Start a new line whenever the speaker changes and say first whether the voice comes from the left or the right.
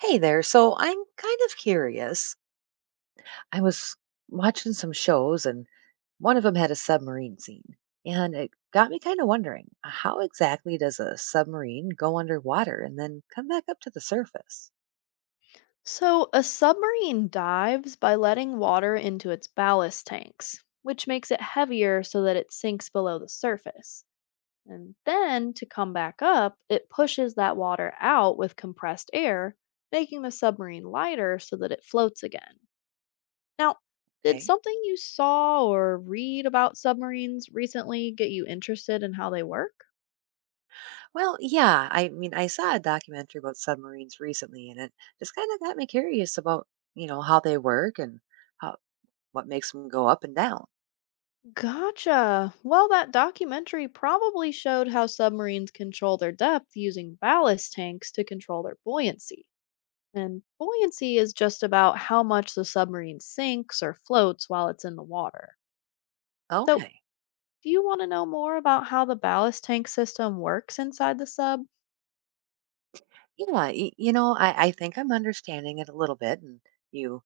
right: Hey there. So I'm kind of curious. I was watching some shows and one of them had a submarine scene. And it got me kind of wondering, how exactly does a submarine go underwater and then come back up to the surface?
left: So, a submarine dives by letting water into its ballast tanks, which makes it heavier so that it sinks below the surface. And then, to come back up, it pushes that water out with compressed air, making the submarine lighter so that it floats again. Now, did
right: Okay.
left: something you saw or read about submarines recently get you interested in how they work?
right: Well, yeah. I saw a documentary about submarines recently and it just kind of got me curious about, how they work and how, what makes them go up and down.
left: Gotcha. Well, that documentary probably showed how submarines control their depth using ballast tanks to control their buoyancy. And buoyancy is just about how much the submarine sinks or floats while it's in the water. So,
right: Okay.
left: do you want to know more about how the ballast tank system works inside the sub?
right: Yeah. I think I'm understanding it a little bit and you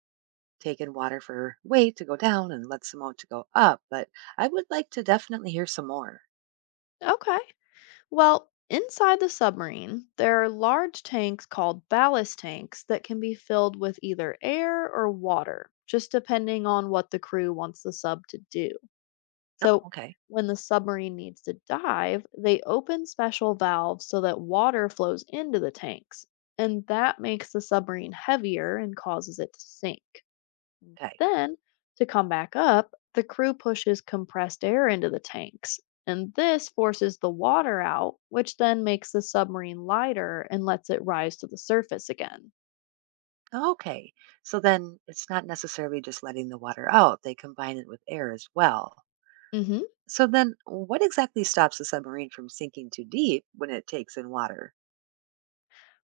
right: taken water for weight to go down and let some out to go up, but I would like to definitely hear some more.
left: Okay. Well, inside the submarine, there are large tanks called ballast tanks that can be filled with either air or water, just depending on what the crew wants the sub to do.
right: Oh,
left: So,
right: okay.
left: when the submarine needs to dive, they open special valves so that water flows into the tanks, and that makes the submarine heavier and causes it to sink.
right: Okay.
left: Then, to come back up, the crew pushes compressed air into the tanks, and this forces the water out, which then makes the submarine lighter and lets it rise to the surface again.
right: Okay. So then it's not necessarily just letting the water out, they combine it with air as well.
left: Hmm.
right: So then what exactly stops a submarine from sinking too deep when it takes in water?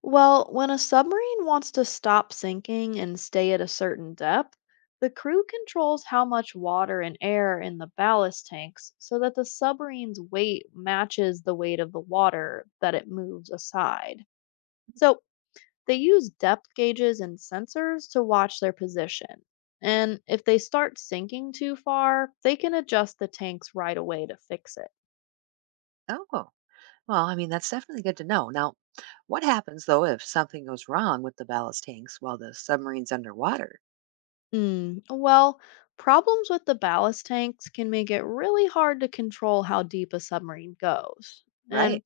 left: Well, when a submarine wants to stop sinking and stay at a certain depth, the crew controls how much water and air in the ballast tanks so that the submarine's weight matches the weight of the water that it moves aside. So, they use depth gauges and sensors to watch their position. And if they start sinking too far, they can adjust the tanks right away to fix it.
right: Oh. Well, that's definitely good to know. Now, what happens though if something goes wrong with the ballast tanks while the submarine's underwater?
left: Well, problems with the ballast tanks can make it really hard to control how deep a submarine goes.
right: Right.
left: And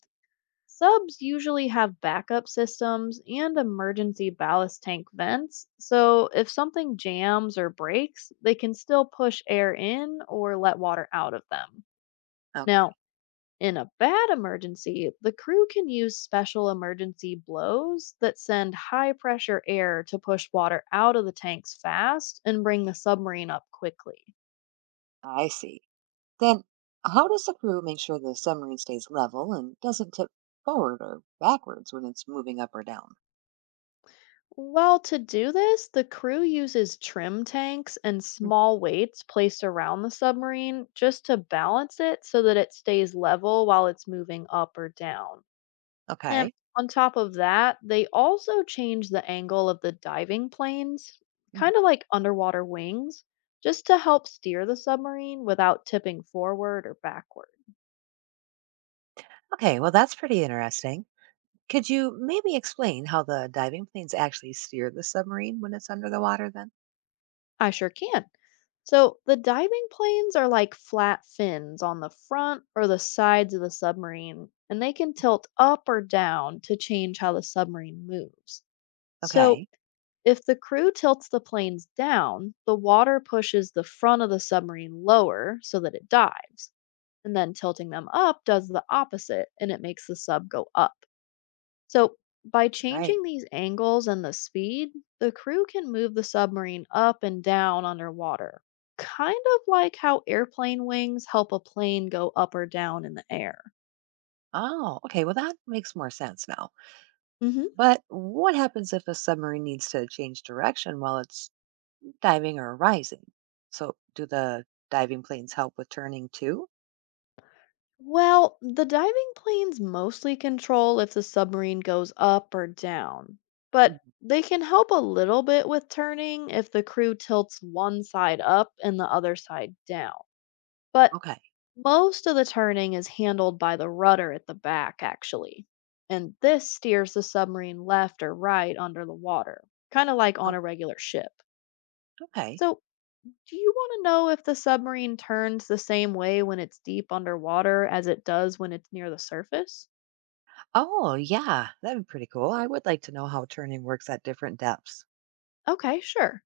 left: subs usually have backup systems and emergency ballast tank vents, so if something jams or breaks, they can still push air in or let water out of them.
right: Okay.
left: Now, in a bad emergency, the crew can use special emergency blows that send high pressure air to push water out of the tanks fast and bring the submarine up quickly.
right: I see. Then, how does the crew make sure the submarine stays level and doesn't tip forward or backwards when it's moving up or down?
left: Well, to do this, the crew uses trim tanks and small weights placed around the submarine just to balance it so that it stays level while it's moving up or down. And
right: Okay.
left: on top of that, they also change the angle of the diving planes,
right: Mhm.
left: kind of like underwater wings, just to help steer the submarine without tipping forward or backward.
right: Okay, well, that's pretty interesting. Could you maybe explain how the diving planes actually steer the submarine when it's under the water then?
left: I sure can. So the diving planes are like flat fins on the front or the sides of the submarine, and they can tilt up or down to change how the submarine moves. So,
right: Okay.
left: if the crew tilts the planes down, the water pushes the front of the submarine lower so that it dives. And then tilting them up does the opposite and it makes the sub go up. So, by
right: Right.
left: changing these angles and the speed, the crew can move the submarine up and down underwater, kind of like how airplane wings help a plane go up or down in the air.
right: Oh, okay, well, that makes more sense now.
left: Mhm.
right: But what happens if a submarine needs to change direction while it's diving or rising? So, do the diving planes help with turning too?
left: Well, the diving planes mostly control if the submarine goes up or down, but
right: Mhm.
left: they can help a little bit with turning if the crew tilts one side up and the other side down. But
right: Okay.
left: most of the turning is handled by the rudder at the back, actually. And this steers the submarine left or right under the water, kind of like on
right: Oh.
left: a regular ship.
right: Okay.
left: So, do you want to know if the submarine turns the same way when it's deep underwater as it does when it's near the surface?
right: Oh, yeah, that'd be pretty cool. I would like to know how turning works at different depths.
left: Okay, sure.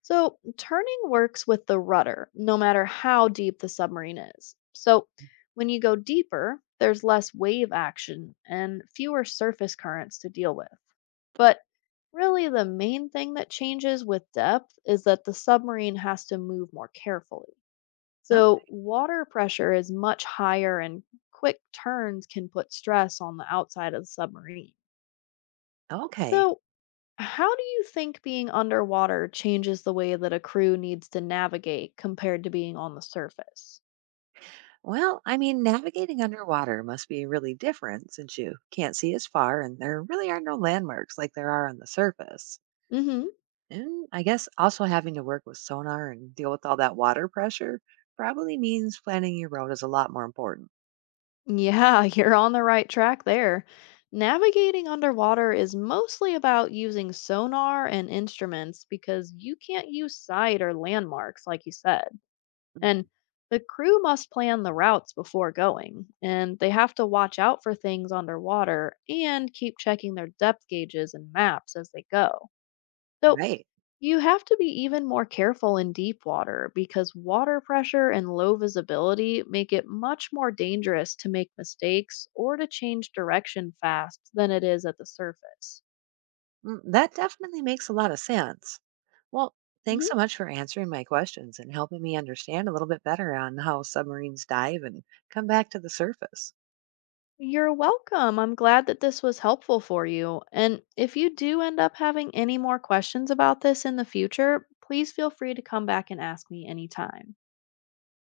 left: So, turning works with the rudder, no matter how deep the submarine is. So, when you go deeper, there's less wave action and fewer surface currents to deal with. But really, the main thing that changes with depth is that the submarine has to move more carefully.
right: Oh,
left: So, water pressure is much higher, and quick turns can put stress on the outside of the submarine.
right: okay.
left: So, how do you think being underwater changes the way that a crew needs to navigate compared to being on the surface?
right: Well, navigating underwater must be really different since you can't see as far and there really are no landmarks like there are on the surface.
left: Hmm.
right: And I guess also having to work with sonar and deal with all that water pressure probably means planning your route is a lot more important.
left: Yeah, you're on the right track there. Navigating underwater is mostly about using sonar and instruments because you can't use sight or landmarks, like you said.
right: Mm.
left: And the crew must plan the routes before going, and they have to watch out for things underwater and keep checking their depth gauges and maps as they go. So
right: Right.
left: you have to be even more careful in deep water because water pressure and low visibility make it much more dangerous to make mistakes or to change direction fast than it is at the surface.
right: Mm, that definitely makes a lot of sense. Well, thanks so much for answering my questions and helping me understand a little bit better on how submarines dive and come back to the surface.
left: You're welcome. I'm glad that this was helpful for you. And if you do end up having any more questions about this in the future, please feel free to come back and ask me anytime.